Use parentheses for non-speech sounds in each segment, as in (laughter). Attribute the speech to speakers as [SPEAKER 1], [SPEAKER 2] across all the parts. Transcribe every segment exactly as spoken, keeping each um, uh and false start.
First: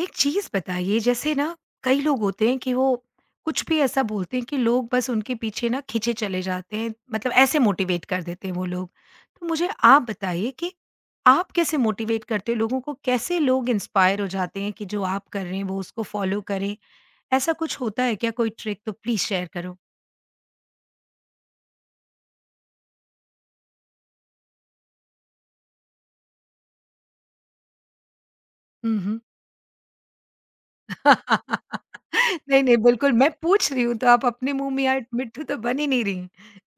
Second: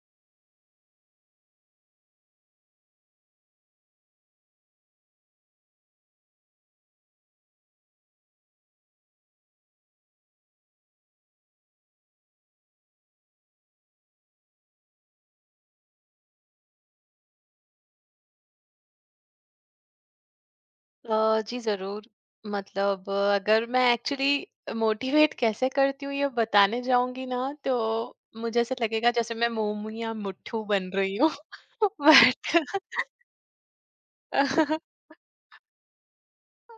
[SPEAKER 1] एक चीज बताइए जैसे ना, कई लोग होते हैं कि वो कुछ भी ऐसा बोलते हैं कि लोग बस उनके पीछे ना खींचे चले जाते हैं, मतलब ऐसे मोटिवेट कर देते हैं वो लोग। तो मुझे आप बताइए कि आप कैसे मोटिवेट करते हो, लोगों को कैसे लोग इंस्पायर हो जाते हैं कि जो आप कर रहे हैं वो उसको फॉलो करें। ऐसा कुछ होता है क्या? कोई ट्रिक तो प्लीज शेयर करो।
[SPEAKER 2] अ, जी ज़रूर। मतलब अ, अगर मैं एक्चुअली मोटिवेट कैसे करती हूँ ये बताने जाऊँगी ना तो मुझे ऐसा लगेगा
[SPEAKER 1] हम्म।
[SPEAKER 2] जैसे मैं मोमू या मुट्ठू बन
[SPEAKER 1] (laughs)
[SPEAKER 2] रही हूँ।
[SPEAKER 1] नहीं नहीं,
[SPEAKER 2] (laughs) बट
[SPEAKER 1] बिल्कुल मैं पूछ रही हूँ, तो आप अपने मुंह में यार मिट्ठू तो बन ही नहीं रही।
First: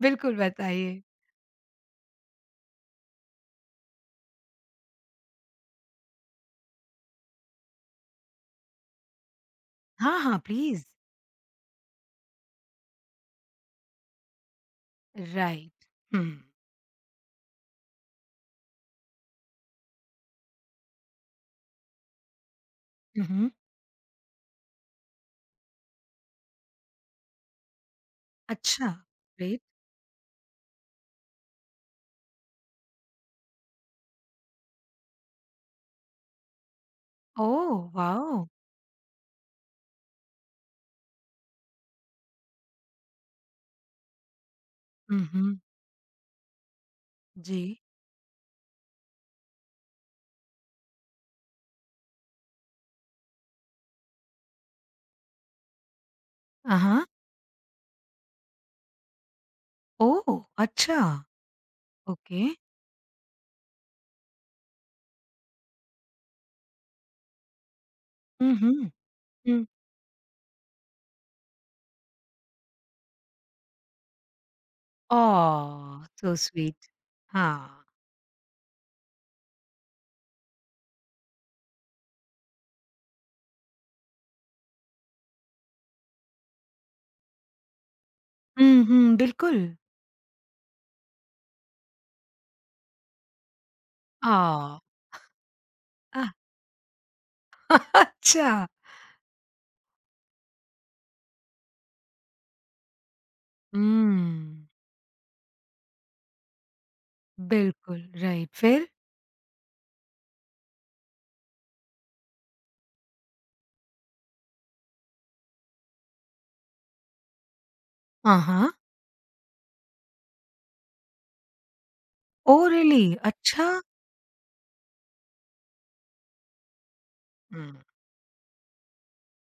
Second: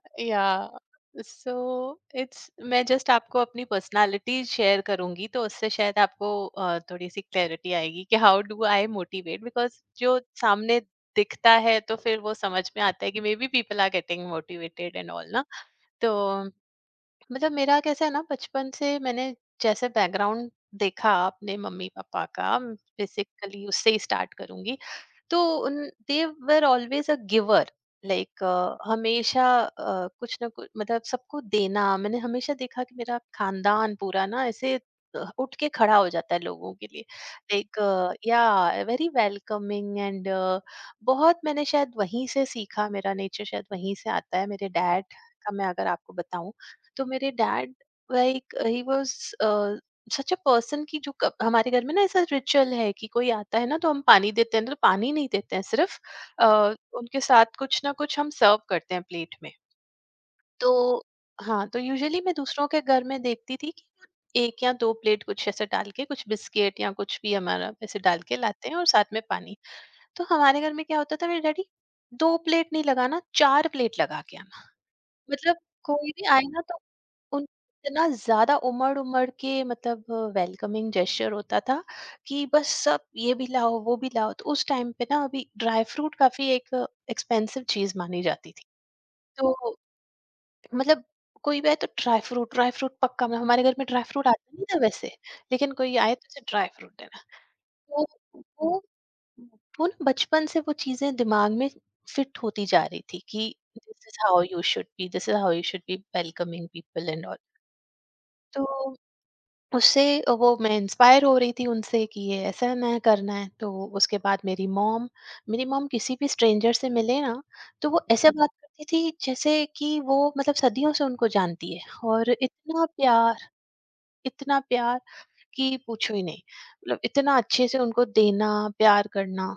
[SPEAKER 1] बिल्कुल
[SPEAKER 2] या
[SPEAKER 1] बताइए।
[SPEAKER 2] सो इट्स मैं जस्ट आपको अपनी पर्सनैलिटी शेयर करूँगी तो उससे शायद आपको अ, थोड़ी-सी क्लैरिटी आएगी कि how do I motivate because जो
[SPEAKER 1] हाँ हाँ,
[SPEAKER 2] सामने
[SPEAKER 1] प्लीज।
[SPEAKER 2] दिखता है तो फिर वो समझ में आता है कि maybe people are getting motivated and all ना।
[SPEAKER 1] राइट।
[SPEAKER 2] तो
[SPEAKER 1] हुँ।
[SPEAKER 2] मतलब मेरा कैसा है ना, बचपन से मैंने जैसे बैकग्राउंड देखा अपने मम्मी पापा का,
[SPEAKER 1] हुँ, हुँ।
[SPEAKER 2] बेसिकली उससे ही स्टार्ट करूंगी। तो they were always a giver, like
[SPEAKER 1] अच्छा।
[SPEAKER 2] हमेशा
[SPEAKER 1] ग्रेट।
[SPEAKER 2] अ, कुछ ना कुछ मतलब सबको देना, मैंने हमेशा देखा कि मेरा खानदान पूरा ना ऐसे अ, उठ के खड़ा हो जाता है लोगों के लिए,
[SPEAKER 1] ओह,
[SPEAKER 2] लाइक या
[SPEAKER 1] वाओ!
[SPEAKER 2] वेरी वेलकमिंग एंड बहुत मैंने शायद वहीं से सीखा, मेरा नेचर शायद वहीं से आता है। मेरे डैड
[SPEAKER 1] हुँ,
[SPEAKER 2] का
[SPEAKER 1] हुँ।
[SPEAKER 2] मैं अगर आपको बताऊं, तो मेरे
[SPEAKER 1] जी।
[SPEAKER 2] Dad like he was such a person की जो कब- हमारे घर में ना ऐसा रिचुअल है कि कोई आता है ना तो हम पानी देते हैं, तो पानी नहीं देते हैं सिर्फ, अ,
[SPEAKER 1] आ हाँ।
[SPEAKER 2] उनके साथ कुछ ना कुछ हम सर्व करते हैं प्लेट में।
[SPEAKER 1] ओह! अच्छा।
[SPEAKER 2] तो हाँ, तो यूजुअली मैं
[SPEAKER 1] ओके।
[SPEAKER 2] दूसरों के घर में देखती थी कि एक या दो प्लेट कुछ ऐसे डाल के, कुछ बिस्किट या कुछ भी हमारा ऐसे डाल के
[SPEAKER 1] हुँ,
[SPEAKER 2] लाते हैं और
[SPEAKER 1] हुँ।
[SPEAKER 2] साथ में पानी।
[SPEAKER 1] हुँ।
[SPEAKER 2] तो हमारे घर में क्या होता था, मेरे डैडी दो प्लेट नहीं लगाना, चार प्लेट लगा के आना। मतलब
[SPEAKER 1] ओह!
[SPEAKER 2] कोई भी
[SPEAKER 1] सो
[SPEAKER 2] आए ना तो
[SPEAKER 1] स्वीट।
[SPEAKER 2] उन
[SPEAKER 1] हाँ।
[SPEAKER 2] इतना ज़्यादा उमड़-उमड़ के मतलब वेलकमिंग जेस्चर होता था कि बस सब ये भी लाओ, वो भी लाओ। तो उस टाइम पे ना अभी ड्राई फ्रूट काफ़ी एक एक्सपेंसिव चीज़ मानी जाती थी।
[SPEAKER 1] हुँ, हुँ, बिल्कुल।
[SPEAKER 2] तो मतलब कोई भी आए तो ड्राई फ्रूट, ड्राई फ्रूट पक्का। मैं हमारे घर में ड्राई फ्रूट आता नहीं था
[SPEAKER 1] ओह!
[SPEAKER 2] वैसे, लेकिन कोई आए
[SPEAKER 1] अ,
[SPEAKER 2] तो उसे ड्राई फ्रूट देना।
[SPEAKER 1] (laughs)
[SPEAKER 2] तो
[SPEAKER 1] अच्छा।
[SPEAKER 2] वो वो ना बचपन से वो चीज़ें दिमाग में फिट होती जा रही थी कि
[SPEAKER 1] हुँ।
[SPEAKER 2] This is how you should be, this is how you should be welcoming people and all.
[SPEAKER 1] बिल्कुल, राइट,
[SPEAKER 2] तो
[SPEAKER 1] फिर?
[SPEAKER 2] उससे वो मैं इंस्पायर हो रही थी उनसे कि ये ऐसा ना करना है। तो उसके बाद मेरी मॉम, मेरी मॉम किसी भी स्ट्रेंजर से मिले ना तो वो ऐसे जी
[SPEAKER 1] हाँ,
[SPEAKER 2] बात
[SPEAKER 1] हाँ।
[SPEAKER 2] करती थी जैसे कि वो मतलब सदियों से उनको जानती है। और
[SPEAKER 1] ओह
[SPEAKER 2] इतना
[SPEAKER 1] रियली!
[SPEAKER 2] प्यार,
[SPEAKER 1] अच्छा।
[SPEAKER 2] इतना प्यार कि पूछो ही नहीं। मतलब इतना अच्छे
[SPEAKER 1] हुँ,
[SPEAKER 2] से उनको देना, प्यार करना,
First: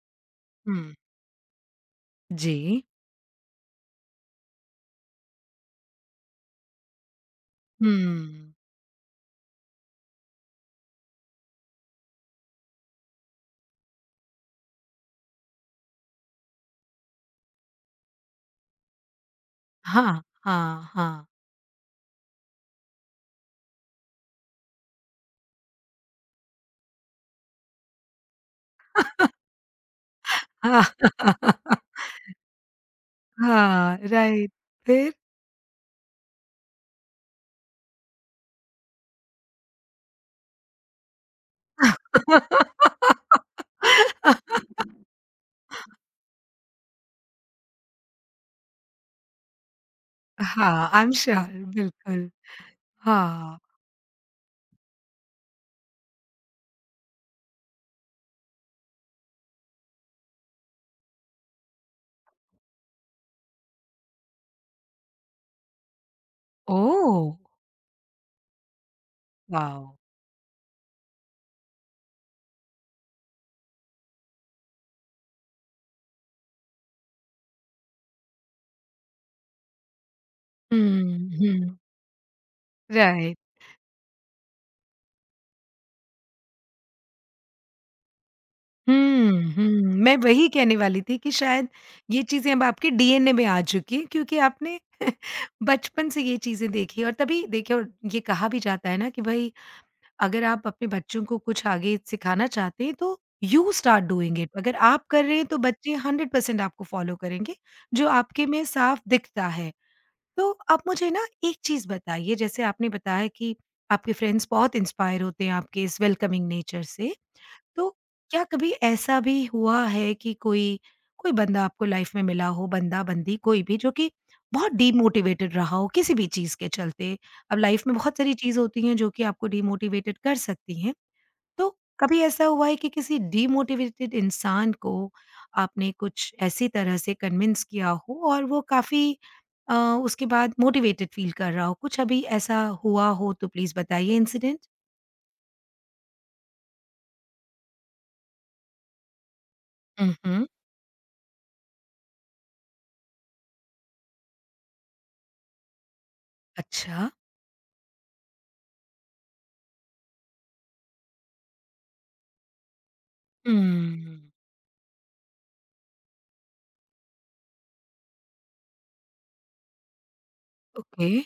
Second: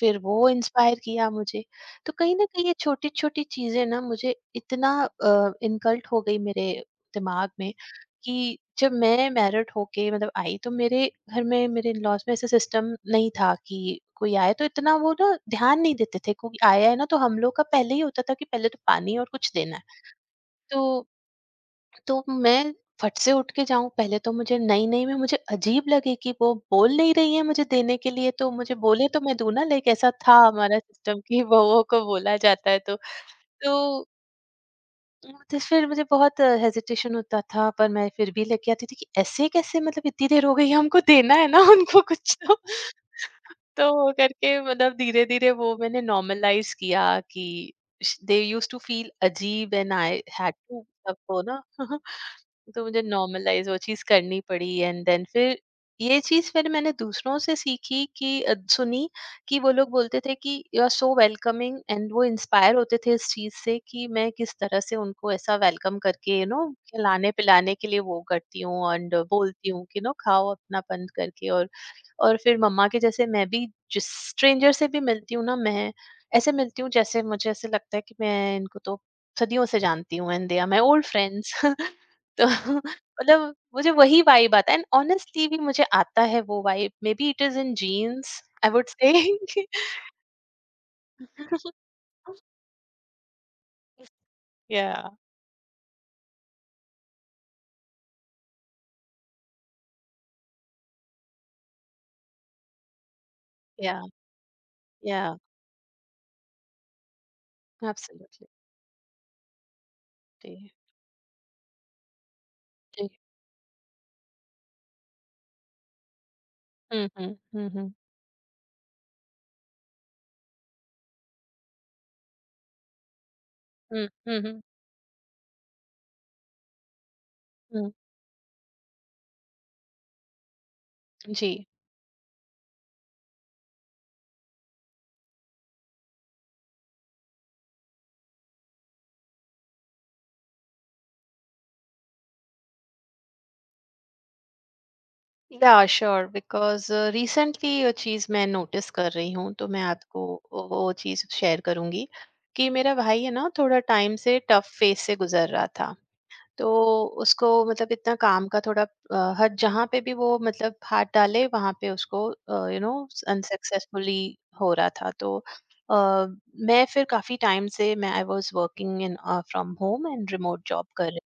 [SPEAKER 2] फिर वो
[SPEAKER 1] हुँ।
[SPEAKER 2] इंस्पायर किया मुझे। तो कहीं न
[SPEAKER 1] जी।
[SPEAKER 2] कहीं ये छोटी-छोटी चीज़ें ना मुझे इतना अ, इनकल्ट हो गई मेरे दिमाग में,
[SPEAKER 1] हुँ।
[SPEAKER 2] कि जब मैं मैरिड होके मतलब आई तो मेरे घर में, मेरे इन-लॉज़ में ऐसा सिस्टम नहीं था कि कोई आए तो इतना वो ना, ध्यान नहीं देते थे। कोई आया है ना तो हम लोग का पहले ही होता था कि पहले तो पानी और कुछ देना है।
[SPEAKER 1] हाँ,
[SPEAKER 2] तो
[SPEAKER 1] हाँ, हाँ।
[SPEAKER 2] तो मैं फट से उठ के जाऊँ, पहले तो मुझे नई-नई में मुझे अजीब लगे कि वो बोल नहीं रही है मुझे देने के लिए, तो मुझे बोले तो मैं दूँ ना, लाइक ऐसा था हमारा
[SPEAKER 1] हाँ।
[SPEAKER 2] सिस्टम कि वोवो
[SPEAKER 1] (laughs)
[SPEAKER 2] को बोला जाता है तो।
[SPEAKER 1] हाँ,
[SPEAKER 2] तो
[SPEAKER 1] राइट। फिर?
[SPEAKER 2] तो फिर मुझे बहुत हेजिटेशन होता था, पर मैं फिर भी लेके आती थी कि ऐसे कैसे, मतलब इतनी देर हो गई है, हमको देना है ना (laughs) उनको कुछ तो।
[SPEAKER 1] (laughs)
[SPEAKER 2] तो वो करके मतलब धीरे-धीरे वो मैंने नॉर्मलाइज़ किया कि श दे यूज्ड टू फील अजीब एंड आई हैड टू
[SPEAKER 1] हाँ, आई एम
[SPEAKER 2] सबको
[SPEAKER 1] श्योर।
[SPEAKER 2] ना (laughs)
[SPEAKER 1] बिल्कुल,
[SPEAKER 2] तो मुझे
[SPEAKER 1] हाँ।
[SPEAKER 2] नॉर्मलाइज़ वो चीज़ करनी पड़ी एंड देन फिर ये चीज़ फिर मैंने दूसरों से सीखी कि अ, सुनी कि वो लोग बोलते थे कि you are so welcoming, and वो इंस्पायर होते थे इस चीज़ से कि मैं किस तरह से उनको ऐसा वेलकम करके, यू नो,
[SPEAKER 1] ओह!
[SPEAKER 2] खिलाने पिलाने के लिए वो करती हूँ एंड बोलती हूँ
[SPEAKER 1] वॉव!
[SPEAKER 2] कि नो खाओ, अपना बंद करके। और और फिर मम्मा के जैसे मैं भी जिस स्ट्रेंजर से भी मिलती हूँ ना, मैं ऐसे मिलती हूँ जैसे मुझे ऐसे लगता है कि मैं इनको तो सदियों से जानती हूँ and they are my old
[SPEAKER 1] हुँ,
[SPEAKER 2] फ्रेंड्स
[SPEAKER 1] हुँ,
[SPEAKER 2] (laughs) तो (laughs)
[SPEAKER 1] राइट।
[SPEAKER 2] मतलब मुझे वही वाइब आता है एंड ऑनेस्टली भी मुझे आता है वो vibe, maybe it is in genes I would say
[SPEAKER 1] हुँ, हुँ, मैं वही कहने वाली थी कि शायद
[SPEAKER 2] (laughs)
[SPEAKER 1] ये चीज़ें अब आपके डीएनए में आ चुकी हैं, क्योंकि आपने
[SPEAKER 2] या
[SPEAKER 1] बचपन से ये चीज़ें देखी और तभी देखिए। और ये कहा भी जाता है ना कि भई अगर आप अपने बच्चों को कुछ आगे सिखाना चाहते हैं तो यू
[SPEAKER 2] या
[SPEAKER 1] स्टार्ट डूइंग इट, अगर आप कर
[SPEAKER 2] या
[SPEAKER 1] रहे हैं तो बच्चे हंड्रेड परसेंट आपको फॉलो करेंगे, जो आपके
[SPEAKER 2] एब्सोल्युटली।
[SPEAKER 1] में साफ दिखता है।
[SPEAKER 2] (laughs) जी।
[SPEAKER 1] तो आप मुझे ना एक चीज़ बताइए, जैसे आपने बताया कि आपके फ्रेंड्स बहुत इंस्पायर होते हैं आपके इस वेलकमिंग नेचर
[SPEAKER 2] हम्म,
[SPEAKER 1] से।
[SPEAKER 2] हम्म, Mm-hmm.
[SPEAKER 1] तो क्या कभी ऐसा भी हुआ है कि कोई कोई बंदा आपको लाइफ में मिला हो, बंदा-बंदी कोई भी, जो
[SPEAKER 2] हम्म,
[SPEAKER 1] कि
[SPEAKER 2] हम्म, हम्म, हम्म,
[SPEAKER 1] बहुत डीमोटिवेटेड रहा हो किसी भी चीज़ के चलते? अब लाइफ
[SPEAKER 2] हम्म,
[SPEAKER 1] में बहुत सारी चीज़ होती हैं जो कि आपको डीमोटिवेटेड कर सकती हैं।
[SPEAKER 2] जी।
[SPEAKER 1] तो कभी ऐसा हुआ है कि किसी डीमोटिवेटेड इंसान को आपने कुछ ऐसी तरह से कन्विंस किया हो और वो काफ़ी अ, उसके बाद मोटिवेटेड फील कर रहा हो? कुछ अभी ऐसा हुआ हो तो प्लीज़ बताइए इंसिडेंट?
[SPEAKER 2] या श्योर, बिकॉज रिसेंटली ये चीज मैं नोटिस कर रही हूँ, तो मैं
[SPEAKER 1] हुँ,
[SPEAKER 2] आपको
[SPEAKER 1] हुँ।
[SPEAKER 2] वो चीज शेयर करूंगी कि मेरा भाई है ना, थोड़ा टाइम से टफ फेस से गुजर रहा था। तो
[SPEAKER 1] अच्छा।
[SPEAKER 2] उसको मतलब इतना काम का थोड़ा अ, हर जहाँ पे भी वो मतलब हाथ डाले वहाँ पे उसको यू नो
[SPEAKER 1] हुँ,
[SPEAKER 2] अनसक्सेसफुली हो रहा था। तो अ, मैं फिर काफी टाइम से मैं I was working in from home and remote job
[SPEAKER 1] okay.
[SPEAKER 2] कर रही।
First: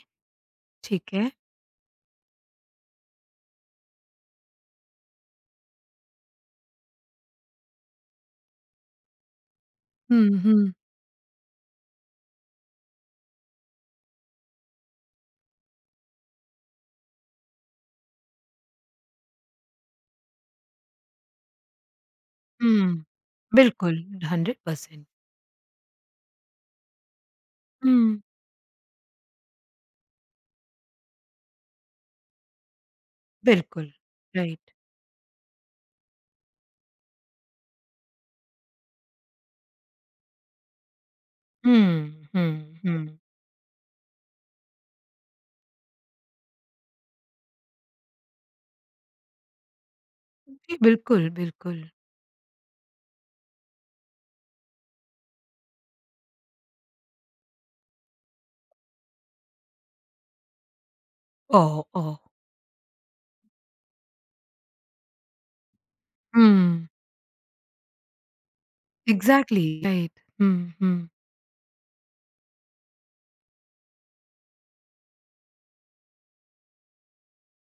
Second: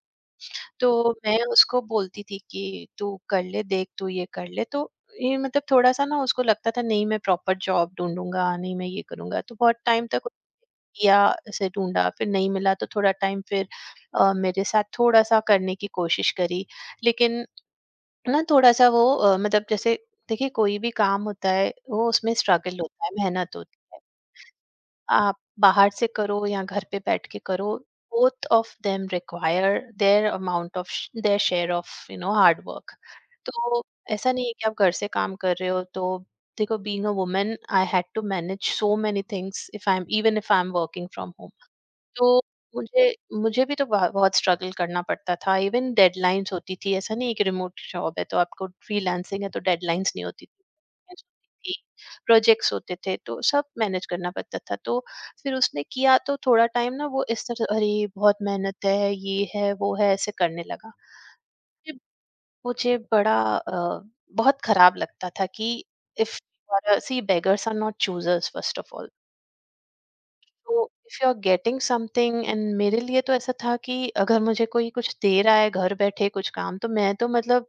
[SPEAKER 2] तो
[SPEAKER 1] ठीक है।
[SPEAKER 2] मैं उसको बोलती थी कि तू कर ले देख, तू ये कर ले। तो ये मतलब थोड़ा सा ना उसको लगता था नहीं मैं प्रॉपर जॉब ढूंढूंगा, नहीं मैं ये करूंगा। तो बहुत टाइम तक
[SPEAKER 1] हुँ, हुँ,
[SPEAKER 2] किया, उसे ढूँढा, फिर नहीं मिला तो थोड़ा टाइम फिर अ, मेरे साथ थोड़ा-सा करने की कोशिश करी। लेकिन ना थोड़ा-सा वो अ, मतलब जैसे देखिए कोई भी काम होता है वो उसमें स्ट्रगल
[SPEAKER 1] हुँ।
[SPEAKER 2] होता है, मेहनत होती
[SPEAKER 1] बिल्कुल,
[SPEAKER 2] है।
[SPEAKER 1] Hundred percent.
[SPEAKER 2] आप बाहर से करो या घर पे बैठ के करो,
[SPEAKER 1] हुँ,
[SPEAKER 2] both of them require their amount of श their share of, you know, hard work. तो
[SPEAKER 1] बिल्कुल,
[SPEAKER 2] ऐसा नहीं है कि
[SPEAKER 1] राइट।
[SPEAKER 2] आप घर से काम कर रहे हो तो, देखो being a woman I had to manage so many things if I am, even if I am working from home. तो
[SPEAKER 1] हुँ, हुँ,
[SPEAKER 2] मुझे
[SPEAKER 1] हुँ।
[SPEAKER 2] मुझे भी तो बह बहुत स्ट्रगल करना पड़ता था, इवन डेडलाइन्स होती थी, ऐसा नहीं है कि रिमोट जॉब है तो आपको, फ्रीलांसिंग है तो डेडलाइन्स नहीं होती
[SPEAKER 1] जी, बिल्कुल,
[SPEAKER 2] थी,
[SPEAKER 1] बिल्कुल।
[SPEAKER 2] प्रोजेक्ट्स होते थे, तो सब मैनेज करना पड़ता था। तो फिर उसने किया, तो थोड़ा टाइम ना वो इस तरह अरे! बहुत मेहनत है, ये है, वो है, ऐसे करने लगा।
[SPEAKER 1] ओह!
[SPEAKER 2] फिर
[SPEAKER 1] ओह!
[SPEAKER 2] मुझे बड़ा अ, बहुत खराब लगता था कि इफ
[SPEAKER 1] हुँ,
[SPEAKER 2] see beggars are not choosers first of all.
[SPEAKER 1] Exactly right. हुँ,
[SPEAKER 2] तो
[SPEAKER 1] हुँ,
[SPEAKER 2] if you are getting something and मेरे लिए तो ऐसा था कि अगर मुझे कोई कुछ दे रहा है घर बैठे कुछ काम, तो मैं तो मतलब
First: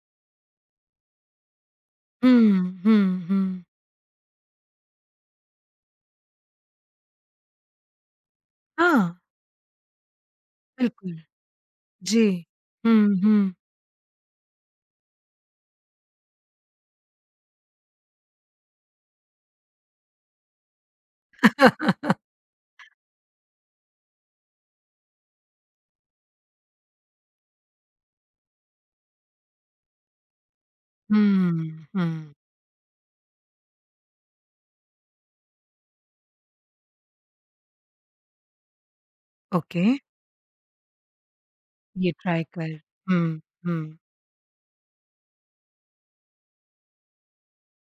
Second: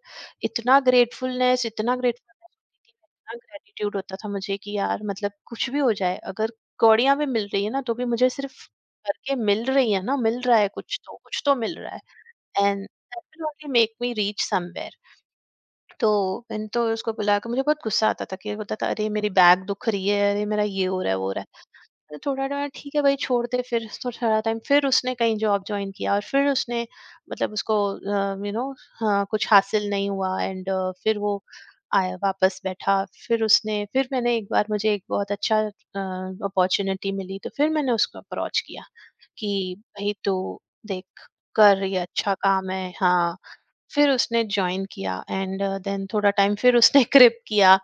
[SPEAKER 2] इतना ग्रेटफुलनेस, इतना ग्रेटफुलनेस
[SPEAKER 1] हुँ,
[SPEAKER 2] होती थी,
[SPEAKER 1] हुँ,
[SPEAKER 2] इतना
[SPEAKER 1] हुँ।
[SPEAKER 2] ग्रेटिट्यूड होता था मुझे कि यार मतलब कुछ भी हो जाए, अगर कौड़ियां भी मिल रही है ना तो भी मुझे, सिर्फ
[SPEAKER 1] हाँ,
[SPEAKER 2] करके मिल रही है ना, मिल रहा है कुछ
[SPEAKER 1] बिल्कुल।
[SPEAKER 2] तो, कुछ तो मिल रहा है
[SPEAKER 1] जी।
[SPEAKER 2] एंड
[SPEAKER 1] हुँ,
[SPEAKER 2] दैट
[SPEAKER 1] हुँ।
[SPEAKER 2] Will only make me reach somewhere. तो मैंने तो उसको बुला के, मुझे बहुत गुस्सा आता था कि बोलता था अरे मेरी बैग दुख रही है, अरे मेरा ये हो रहा है वो हो रहा है।
[SPEAKER 1] हुँ, हुँ।
[SPEAKER 2] तो
[SPEAKER 1] (laughs)
[SPEAKER 2] थोड़ा ना, ठीक है भाई छोड़ दे। फिर तो थोड़ा टाइम फिर उसने कहीं जॉब ज्वाइन किया और फिर उसने मतलब उसको यू नो हाँ कुछ हासिल नहीं हुआ। एंड फिर वो आया वापस बैठा, फिर उसने फिर मैंने एक बार, मुझे एक बहुत अच्छा अपॉर्चुनिटी मिली तो फिर मैंने उसको अप्रोच किया कि
[SPEAKER 1] ओके,
[SPEAKER 2] भाई तू देख, कर ये
[SPEAKER 1] ये
[SPEAKER 2] अच्छा
[SPEAKER 1] ट्राई
[SPEAKER 2] काम
[SPEAKER 1] कर।
[SPEAKER 2] है,
[SPEAKER 1] हुँ,
[SPEAKER 2] हाँ।
[SPEAKER 1] हुँ।
[SPEAKER 2] फिर उसने जॉइन किया एंड देन थोड़ा टाइम फिर उसने (laughs) क्रिप किया।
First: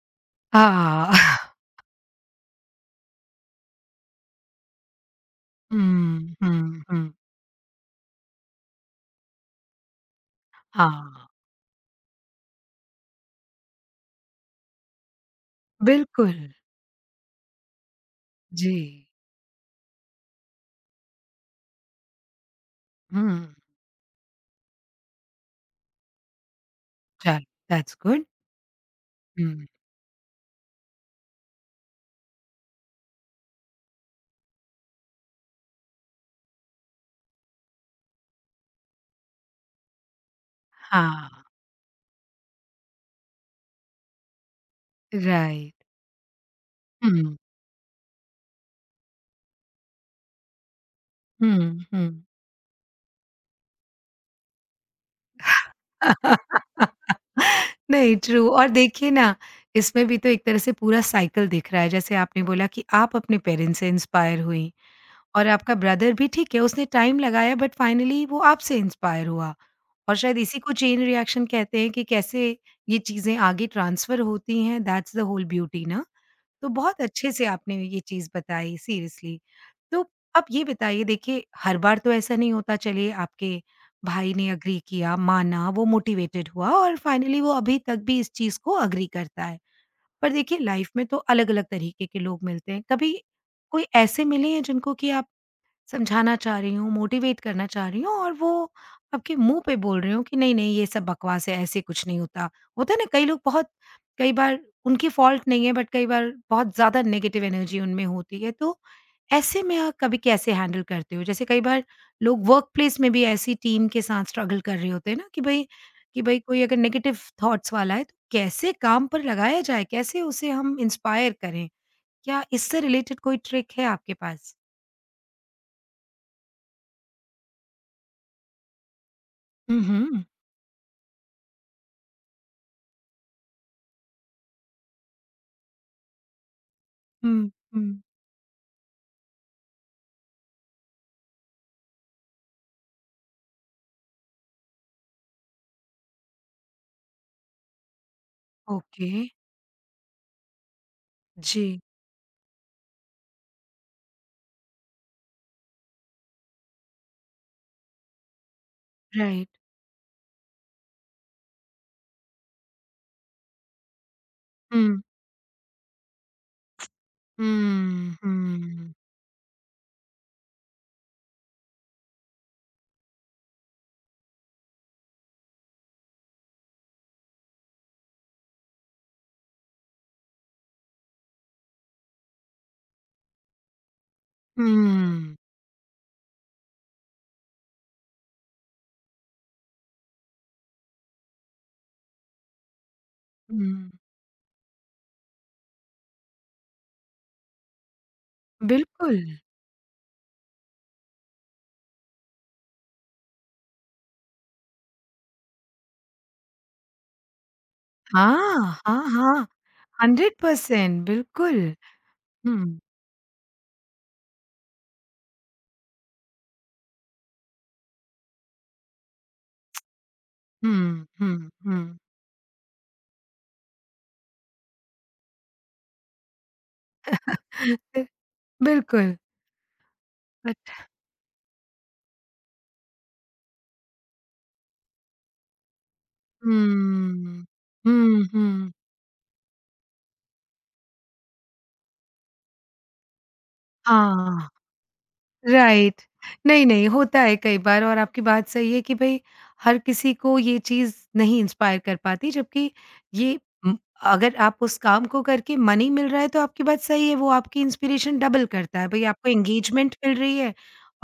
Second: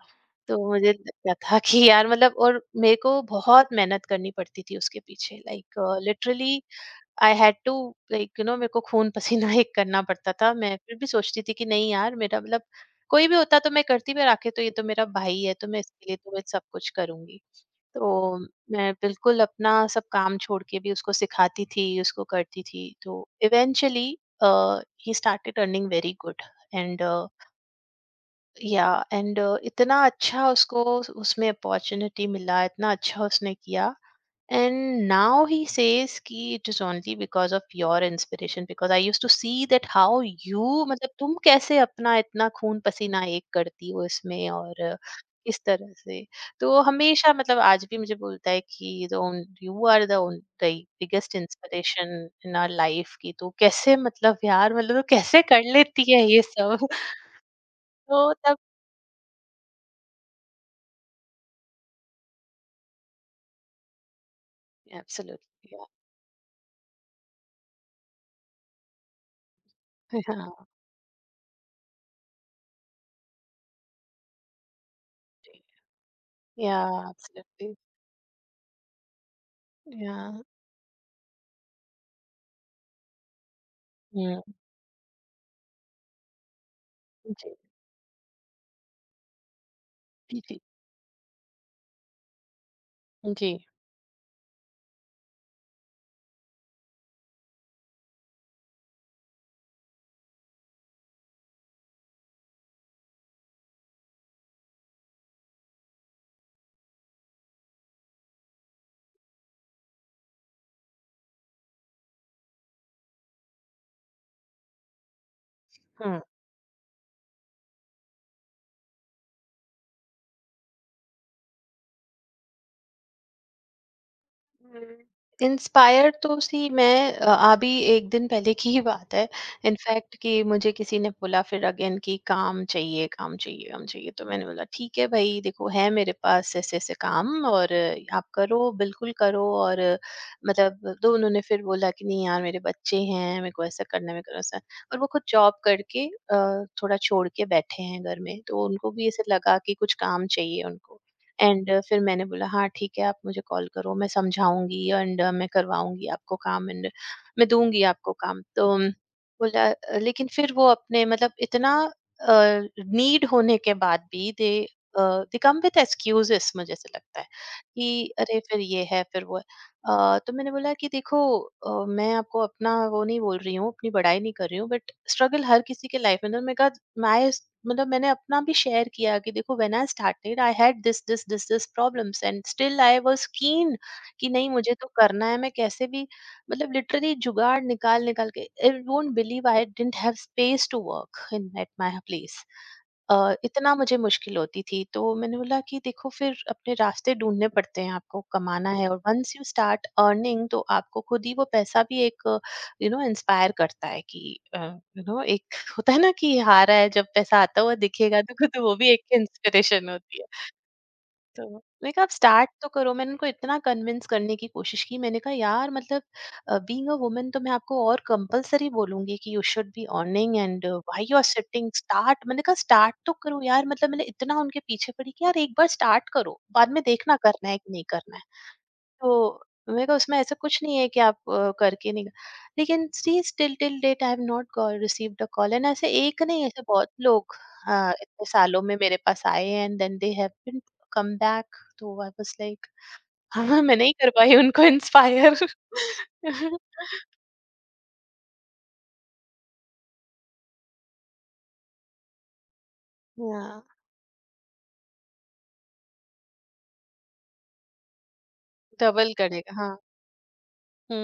[SPEAKER 2] तो मुझे
[SPEAKER 1] हाँ।
[SPEAKER 2] लगता
[SPEAKER 1] (laughs)
[SPEAKER 2] था कि यार मतलब, और मेरे को बहुत मेहनत करनी पड़ती थी उसके पीछे, लाइक
[SPEAKER 1] हुँ,
[SPEAKER 2] लिटरली
[SPEAKER 1] हुँ, हुँ।
[SPEAKER 2] I had to like you know मेरे को खून (laughs) पसीना एक करना पड़ता था। मैं फिर भी
[SPEAKER 1] हाँ,
[SPEAKER 2] सोचती थी कि नहीं यार मेरा मतलब कोई भी होता तो मैं करती, पर आखिर तो ये तो मेरा भाई है, तो मैं इसके लिए तो
[SPEAKER 1] बिल्कुल।
[SPEAKER 2] मैं सब कुछ करूँगी। तो
[SPEAKER 1] जी।
[SPEAKER 2] मैं बिल्कुल अपना सब काम छोड़ के भी उसको सिखाती थी, उसको करती थी। तो
[SPEAKER 1] Hmm.
[SPEAKER 2] Eventually he started earning very good and
[SPEAKER 1] चल। That's good.
[SPEAKER 2] या एंड
[SPEAKER 1] हुँ।
[SPEAKER 2] इतना अच्छा उसको उस- उसमें अपॉर्चुनिटी मिला, इतना अच्छा उसने किया। And now he says कि it is only because of your inspiration because I used to see that how you मतलब
[SPEAKER 1] हाँ,
[SPEAKER 2] तुम कैसे अपना इतना खून पसीना एक करती हो इसमें और इस
[SPEAKER 1] राइट।
[SPEAKER 2] तरह से। तो हमेशा
[SPEAKER 1] हुँ,
[SPEAKER 2] मतलब आज भी मुझे बोलता है कि यू आर द बिगेस्ट
[SPEAKER 1] हुँ,
[SPEAKER 2] इंस्पिरेशन
[SPEAKER 1] हुँ।
[SPEAKER 2] इन आवर लाइफ, की तू कैसे मतलब यार मतलब तू कैसे कर लेती है ये
[SPEAKER 1] (laughs)
[SPEAKER 2] सब। (laughs)
[SPEAKER 1] नहीं,
[SPEAKER 2] तो
[SPEAKER 1] ट्रू।
[SPEAKER 2] तब
[SPEAKER 1] और देखिए ना, इसमें भी तो एक तरह से पूरा साइकिल दिख रहा है। जैसे आपने बोला कि आप अपने पेरेंट्स से इंस्पायर हुईं, और
[SPEAKER 2] एब्सोल्युटली,
[SPEAKER 1] आपका
[SPEAKER 2] या
[SPEAKER 1] ब्रदर भी, ठीक है उसने टाइम लगाया, बट फाइनली वो आपसे इंस्पायर हुआ। और शायद इसी को चेन रिएक्शन कहते हैं कि कैसे ये चीज़ें आगे ट्रांसफ़र होती हैं, दैट्स द होल ब्यूटी ना? तो
[SPEAKER 2] या
[SPEAKER 1] बहुत अच्छे से
[SPEAKER 2] एब्सोल्युटली
[SPEAKER 1] आपने ये चीज़ बताई सीरियसली। तो
[SPEAKER 2] या।
[SPEAKER 1] आप ये बताइए, देखिए हर बार तो ऐसा नहीं होता। चलिए आपके भाई ने
[SPEAKER 2] (laughs)
[SPEAKER 1] एग्री किया, माना, वो मोटिवेटेड हुआ और फाइनली वो अभी तक भी इस चीज़ को एग्री करता है। पर
[SPEAKER 2] जी,
[SPEAKER 1] देखिए
[SPEAKER 2] जी,
[SPEAKER 1] लाइफ में तो अलग-अलग तरीके के लोग मिलते हैं। कभी
[SPEAKER 2] जी।
[SPEAKER 1] कोई ऐसे मिले हैं जिनको कि आप समझाना चाह रही हूँ, मोटिवेट करना चाह रही हूँ, और वो आपके मुँह पे बोल रही हूँ कि नहीं-नहीं ये सब बकवास है, ऐसे कुछ नहीं होता। होता है ना, कई लोग बहुत कई बार, उनकी फ़ॉल्ट नहीं है, बट कई बार बहुत ज़्यादा नेगेटिव एनर्जी उनमें होती है। तो ऐसे में आप कभी कैसे हैंडल करते हो? जैसे कई बार लोग वर्क प्लेस में भी ऐसी टीम के साथ स्ट्रगल कर रहे होते हैं ना, कि भई
[SPEAKER 2] हुँ।
[SPEAKER 1] कि भई कोई अगर नेगेटिव थॉट्स वाला है तो कैसे काम पर लगाया जाए? कैसे उसे हम इंस्पायर करें? क्या इससे रिलेटेड कोई ट्रिक है आपके पास?
[SPEAKER 2] हुँ। इंस्पायर तो सी, मैं अ, अभी एक दिन पहले की ही बात है।
[SPEAKER 1] हुँ,
[SPEAKER 2] इनफैक्ट
[SPEAKER 1] हुँ।
[SPEAKER 2] कि मुझे किसी ने बोला फिर अगेन कि काम चाहिए, काम चाहिए, काम चाहिए। तो मैंने बोला ठीक है भई, देखो है मेरे पास ऐसे-ऐसे काम,
[SPEAKER 1] हुँ,
[SPEAKER 2] और
[SPEAKER 1] हुँ,
[SPEAKER 2] आप करो, बिल्कुल करो। और मतलब तो उन्होंने फिर बोला कि नहीं यार मेरे बच्चे हैं, मेरे को ऐसा करना है, मेरे को वैसा। और वो खुद जॉब करके अ, थोड़ा छोड़ के बैठे हैं घर में, तो उनको भी
[SPEAKER 1] ओके,
[SPEAKER 2] ऐसे लगा कि कुछ काम चाहिए उनको। एंड
[SPEAKER 1] जी,
[SPEAKER 2] uh, फिर मैंने बोला हाँ ठीक है, आप मुझे कॉल करो मैं समझाऊंगी एंड uh, मैं करवाऊंगी आपको काम एंड मैं दूंगी आपको काम तो um,
[SPEAKER 1] राइट,
[SPEAKER 2] बोला "अ, लेकिन फिर वो अपने मतलब इतना नीड होने के बाद भी दे
[SPEAKER 1] हुँ,
[SPEAKER 2] दे कम विद एक्सक्यूजेस मुझे ऐसा लगता है कि
[SPEAKER 1] हुँ,
[SPEAKER 2] अरे फिर ये
[SPEAKER 1] हुँ,
[SPEAKER 2] है फिर वो। अ, तो मैंने बोला कि देखो अ, मैं आपको अपना वो नहीं बोल रही हूँ, अपनी बड़ाई नहीं कर रही हूँ बट स्ट्रगल हर किसी के लाइफ में ना। मैंने कहा मैं मतलब मैंने अपना भी शेयर किया कि देखो when I started I had this this this this problems and still I was keen कि नहीं
[SPEAKER 1] हुँ,
[SPEAKER 2] मुझे तो करना है मैं कैसे भी। मतलब लिटरली जुगाड़ निकाल निकाल के I don't believe I didn't have space to work in at my place. अ, इतना
[SPEAKER 1] हुँ,
[SPEAKER 2] मुझे मुश्किल होती थी तो मैंने बोला कि देखो फिर अपने रास्ते ढूंढने पड़ते हैं आपको कमाना है और
[SPEAKER 1] बिल्कुल,
[SPEAKER 2] वंस यू स्टार्ट अर्निंग तो आपको खुद ही वो पैसा भी एक यू नो इंस्पायर करता है कि यू नो एक होता है ना कि हारा है जब पैसा आता हुआ दिखेगा तो खुद वो
[SPEAKER 1] हाँ,
[SPEAKER 2] भी
[SPEAKER 1] हाँ,
[SPEAKER 2] एक
[SPEAKER 1] हाँ,
[SPEAKER 2] इंस्पिरेशन होती है।
[SPEAKER 1] हंड्रेड परसेंट
[SPEAKER 2] तो
[SPEAKER 1] बिल्कुल,
[SPEAKER 2] मैंने कहा आप स्टार्ट तो
[SPEAKER 1] हुँ,
[SPEAKER 2] करो मैंने उनको इतना कन्विंस करने की कोशिश की। मैंने कहा यार मतलब बीइंग अ वुमन तो मैं आपको और कंपलसरी बोलूंगी कि you should be earning and why
[SPEAKER 1] हुँ,
[SPEAKER 2] यू आर
[SPEAKER 1] हुँ,
[SPEAKER 2] सिटिंग
[SPEAKER 1] हुँ,
[SPEAKER 2] स्टार्ट। मैंने कहा स्टार्ट तो करो यार मतलब मैंने इतना उनके पीछे पड़ी कि यार एक बार स्टार्ट करो बाद में देखना करना है कि नहीं
[SPEAKER 1] (laughs)
[SPEAKER 2] करना है। तो
[SPEAKER 1] बिल्कुल,
[SPEAKER 2] मेरे को उसमें ऐसा कुछ नहीं है
[SPEAKER 1] बट
[SPEAKER 2] कि आप अ, करके नहीं। लेकिन see still till date I have not received a call and ऐसे एक नहीं ऐसे बहुत लोग
[SPEAKER 1] हुँ,
[SPEAKER 2] हाँ
[SPEAKER 1] हुँ,
[SPEAKER 2] इतने सालों
[SPEAKER 1] हुँ,
[SPEAKER 2] में मेरे पास आए and then they have been come back. तो आई वाज लाइक हाँ मैं नहीं कर पाई
[SPEAKER 1] हाँ।
[SPEAKER 2] उनको इंस्पायर।
[SPEAKER 1] राइट। नहीं, नहीं, होता है कई बार, और आपकी बात सही है कि भई हर किसी को ये चीज़ नहीं इंस्पायर कर पाती, जबकि ये
[SPEAKER 2] हाँ
[SPEAKER 1] उम, अगर आप उस काम को करके मनी मिल रहा है तो आपकी बात सही है, वो आपकी इंस्पिरेशन डबल करता है। भई
[SPEAKER 2] डबल (laughs)
[SPEAKER 1] आपको
[SPEAKER 2] करने का हाँ।
[SPEAKER 1] एंगेजमेंट मिल रही है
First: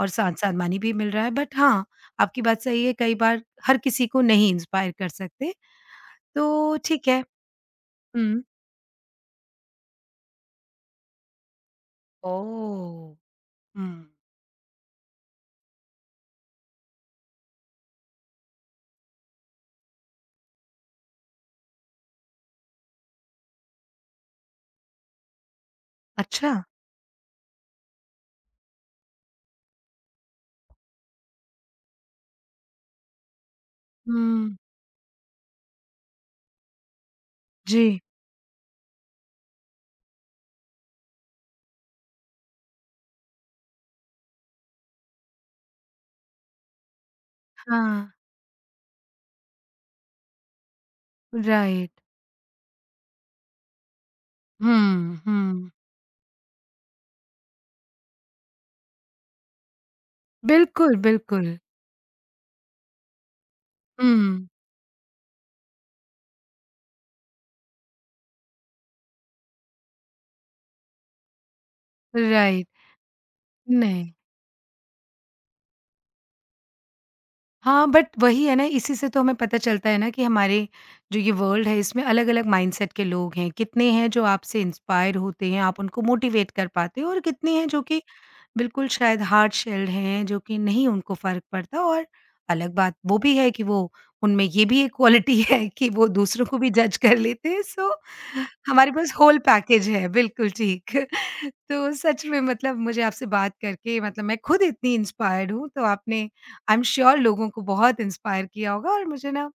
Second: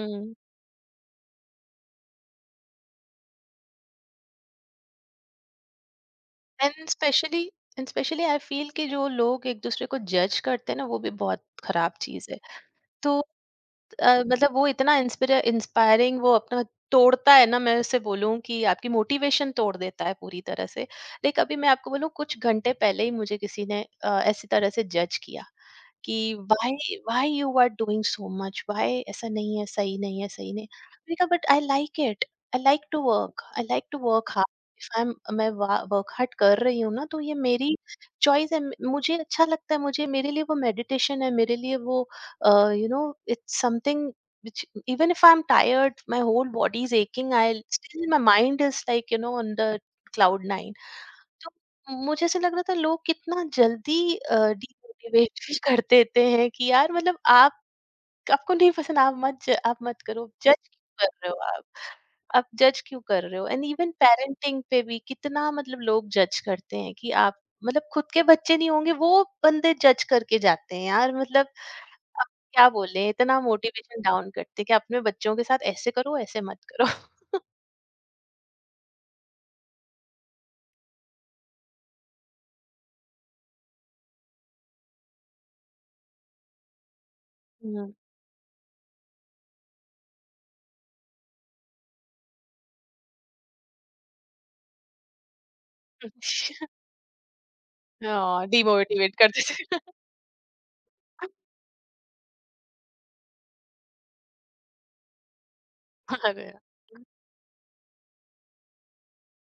[SPEAKER 1] और साथ-साथ मनी भी मिल रहा है। बट हाँ, आपकी बात सही है, कई बार हर किसी को नहीं इंस्पायर कर सकते, तो
[SPEAKER 2] एंड
[SPEAKER 1] ठीक है।
[SPEAKER 2] स्पेशली एंड स्पेशली आई
[SPEAKER 1] हुँ।
[SPEAKER 2] फील कि जो लोग एक दूसरे को जज करते हैं ना वो भी बहुत खराब चीज है।
[SPEAKER 1] ओह!
[SPEAKER 2] तो
[SPEAKER 1] हुँ।
[SPEAKER 2] अ, मतलब वो इतना इंस्पिर इंस्पायरिंग वो अपना तोड़ता है ना। मैं उसे बोलूँ कि आपकी मोटिवेशन तोड़ देता है पूरी तरह से। लाइक अभी मैं आपको बोलूँ कुछ घंटे पहले ही मुझे किसी ने अ, ऐसी तरह से जज किया कि
[SPEAKER 1] अच्छा।
[SPEAKER 2] Why why you are doing so much? Why ऐसा नहीं है, सही नहीं है, सही नहीं है। मैंने कहा but I like it. I like to work. I like to work hard.
[SPEAKER 1] हुँ।
[SPEAKER 2] इफ आई एम मैं वा वर्क हार्ड कर रही हूँ ना तो ये मेरी
[SPEAKER 1] जी।
[SPEAKER 2] चॉइस है। मुझे अच्छा लगता है, मुझे मेरे लिए वो मेडिटेशन है, मेरे लिए वो uh, you know it's something which even if I'm tired, my whole body is aching, I still,
[SPEAKER 1] हाँ,
[SPEAKER 2] my mind is like, you know, on the cloud nine. तो
[SPEAKER 1] राइट।
[SPEAKER 2] मुझे ऐसा लग रहा था लोग कितना जल्दी
[SPEAKER 1] हुँ,
[SPEAKER 2] डिमोटिवेट भी (laughs)
[SPEAKER 1] हुँ।
[SPEAKER 2] कर देते हैं कि यार मतलब आप आपको नहीं पसंद आप मत ज- आप मत करो। जज
[SPEAKER 1] बिल्कुल,
[SPEAKER 2] क्यों कर रहे हो
[SPEAKER 1] बिल्कुल।
[SPEAKER 2] आप आप जज क्यों कर रहे हो? एंड इवन
[SPEAKER 1] हुँ,
[SPEAKER 2] पेरेंटिंग पे भी कितना मतलब लोग जज करते हैं कि आप मतलब खुद के बच्चे नहीं होंगे वो बंदे जज करके जाते हैं यार मतलब आप
[SPEAKER 1] राइट,
[SPEAKER 2] क्या बोले, इतना मोटिवेशन
[SPEAKER 1] नहीं।
[SPEAKER 2] डाउन करते कि अपने बच्चों के साथ ऐसे करो, ऐसे मत करो।
[SPEAKER 1] हाँ, बट वही है ना, इसी से तो हमें पता चलता है ना कि हमारे जो ये वर्ल्ड है, इसमें अलग-अलग माइंडसेट के लोग हैं। कितने हैं जो आपसे इंस्पायर होते हैं, आप उनको मोटिवेट कर पाते हो, और कितने हैं जो
[SPEAKER 2] हुँ।
[SPEAKER 1] कि बिल्कुल शायद हार्ड शेल्ड हैं, जो कि नहीं उनको फ़र्क पड़ता, और अलग बात वो भी है कि वो उनमें ये भी एक क्वालिटी (laughs) है कि वो दूसरों को भी
[SPEAKER 2] (laughs)
[SPEAKER 1] जज कर लेते हैं, सो
[SPEAKER 2] हाँ,
[SPEAKER 1] हमारे पास
[SPEAKER 2] डीमोटिवेट
[SPEAKER 1] होल
[SPEAKER 2] करते थे।
[SPEAKER 1] पैकेज है, बिल्कुल ठीक।
[SPEAKER 2] (laughs)
[SPEAKER 1] (laughs) तो सच में, मतलब मुझे आपसे बात करके, मतलब मैं खुद इतनी इंस्पायर्ड हूँ तो आपने,
[SPEAKER 2] अरे!
[SPEAKER 1] आई एम
[SPEAKER 2] हुँ,
[SPEAKER 1] श्योर, लोगों को बहुत इंस्पायर किया होगा। और मुझे ना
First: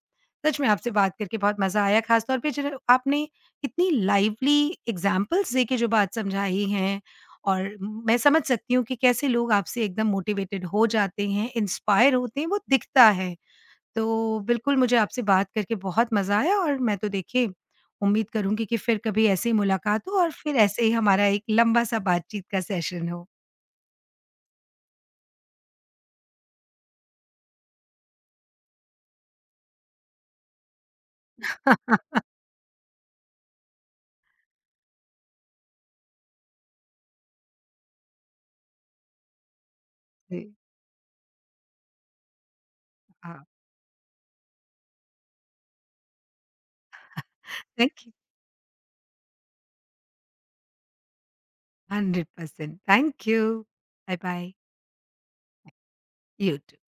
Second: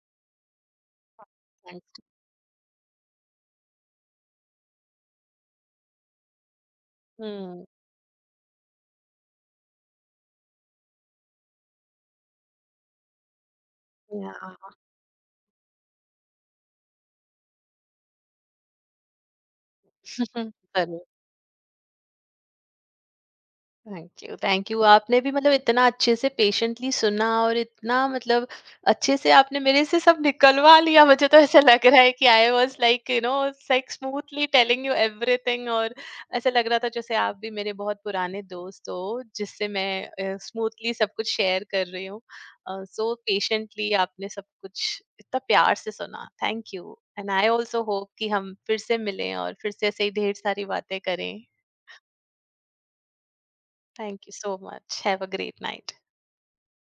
[SPEAKER 1] सच में आपसे बात करके बहुत मज़ा आया,
[SPEAKER 2] थैंक्स।
[SPEAKER 1] ख़ास तौर पे जो आपने इतनी लाइवली एग्ज़ाम्पल्स देके जो बात समझाई हैं,
[SPEAKER 2] हुँ,
[SPEAKER 1] और मैं समझ सकती हूँ कि कैसे लोग आपसे एकदम मोटिवेटेड हो जाते हैं, इंस्पायर होते हैं, वो दिखता है। तो
[SPEAKER 2] याह!
[SPEAKER 1] बिल्कुल मुझे आपसे बात करके बहुत मज़ा आया, और मैं तो देखिए उम्मीद करूँगी कि फिर कभी ऐसे ही मुलाकात हो और
[SPEAKER 2] ज़रूर।
[SPEAKER 1] फिर ऐसे ही
[SPEAKER 2] (laughs)
[SPEAKER 1] हमारा एक लंबा-सा बातचीत का सेशन हो।
[SPEAKER 2] थैंक यू थैंक यू आपने भी मतलब इतना अच्छे से पेशेंटली सुना और इतना मतलब अच्छे से आपने मेरे से सब निकलवा लिया। मुझे तो ऐसा लग रहा है कि
[SPEAKER 1] (laughs)
[SPEAKER 2] I was like you know like smoothly telling you everything. और ऐसा लग रहा था जैसे आप भी मेरे बहुत पुराने दोस्त हो जिससे मैं
[SPEAKER 1] जी,
[SPEAKER 2] स्मूथली सब कुछ शेयर कर रही हूँ। सो
[SPEAKER 1] हाँ,
[SPEAKER 2] पेशेंटली आपने सब कुछ इतना प्यार से सुना thank you and I also
[SPEAKER 1] thank
[SPEAKER 2] hope
[SPEAKER 1] you.
[SPEAKER 2] कि हम फिर से मिलें और फिर से ऐसे ही ढेर सारी बातें करें।
[SPEAKER 1] Hundred percent thank you.
[SPEAKER 2] Thank you
[SPEAKER 1] bye bye.
[SPEAKER 2] so much. Have a great night.
[SPEAKER 1] You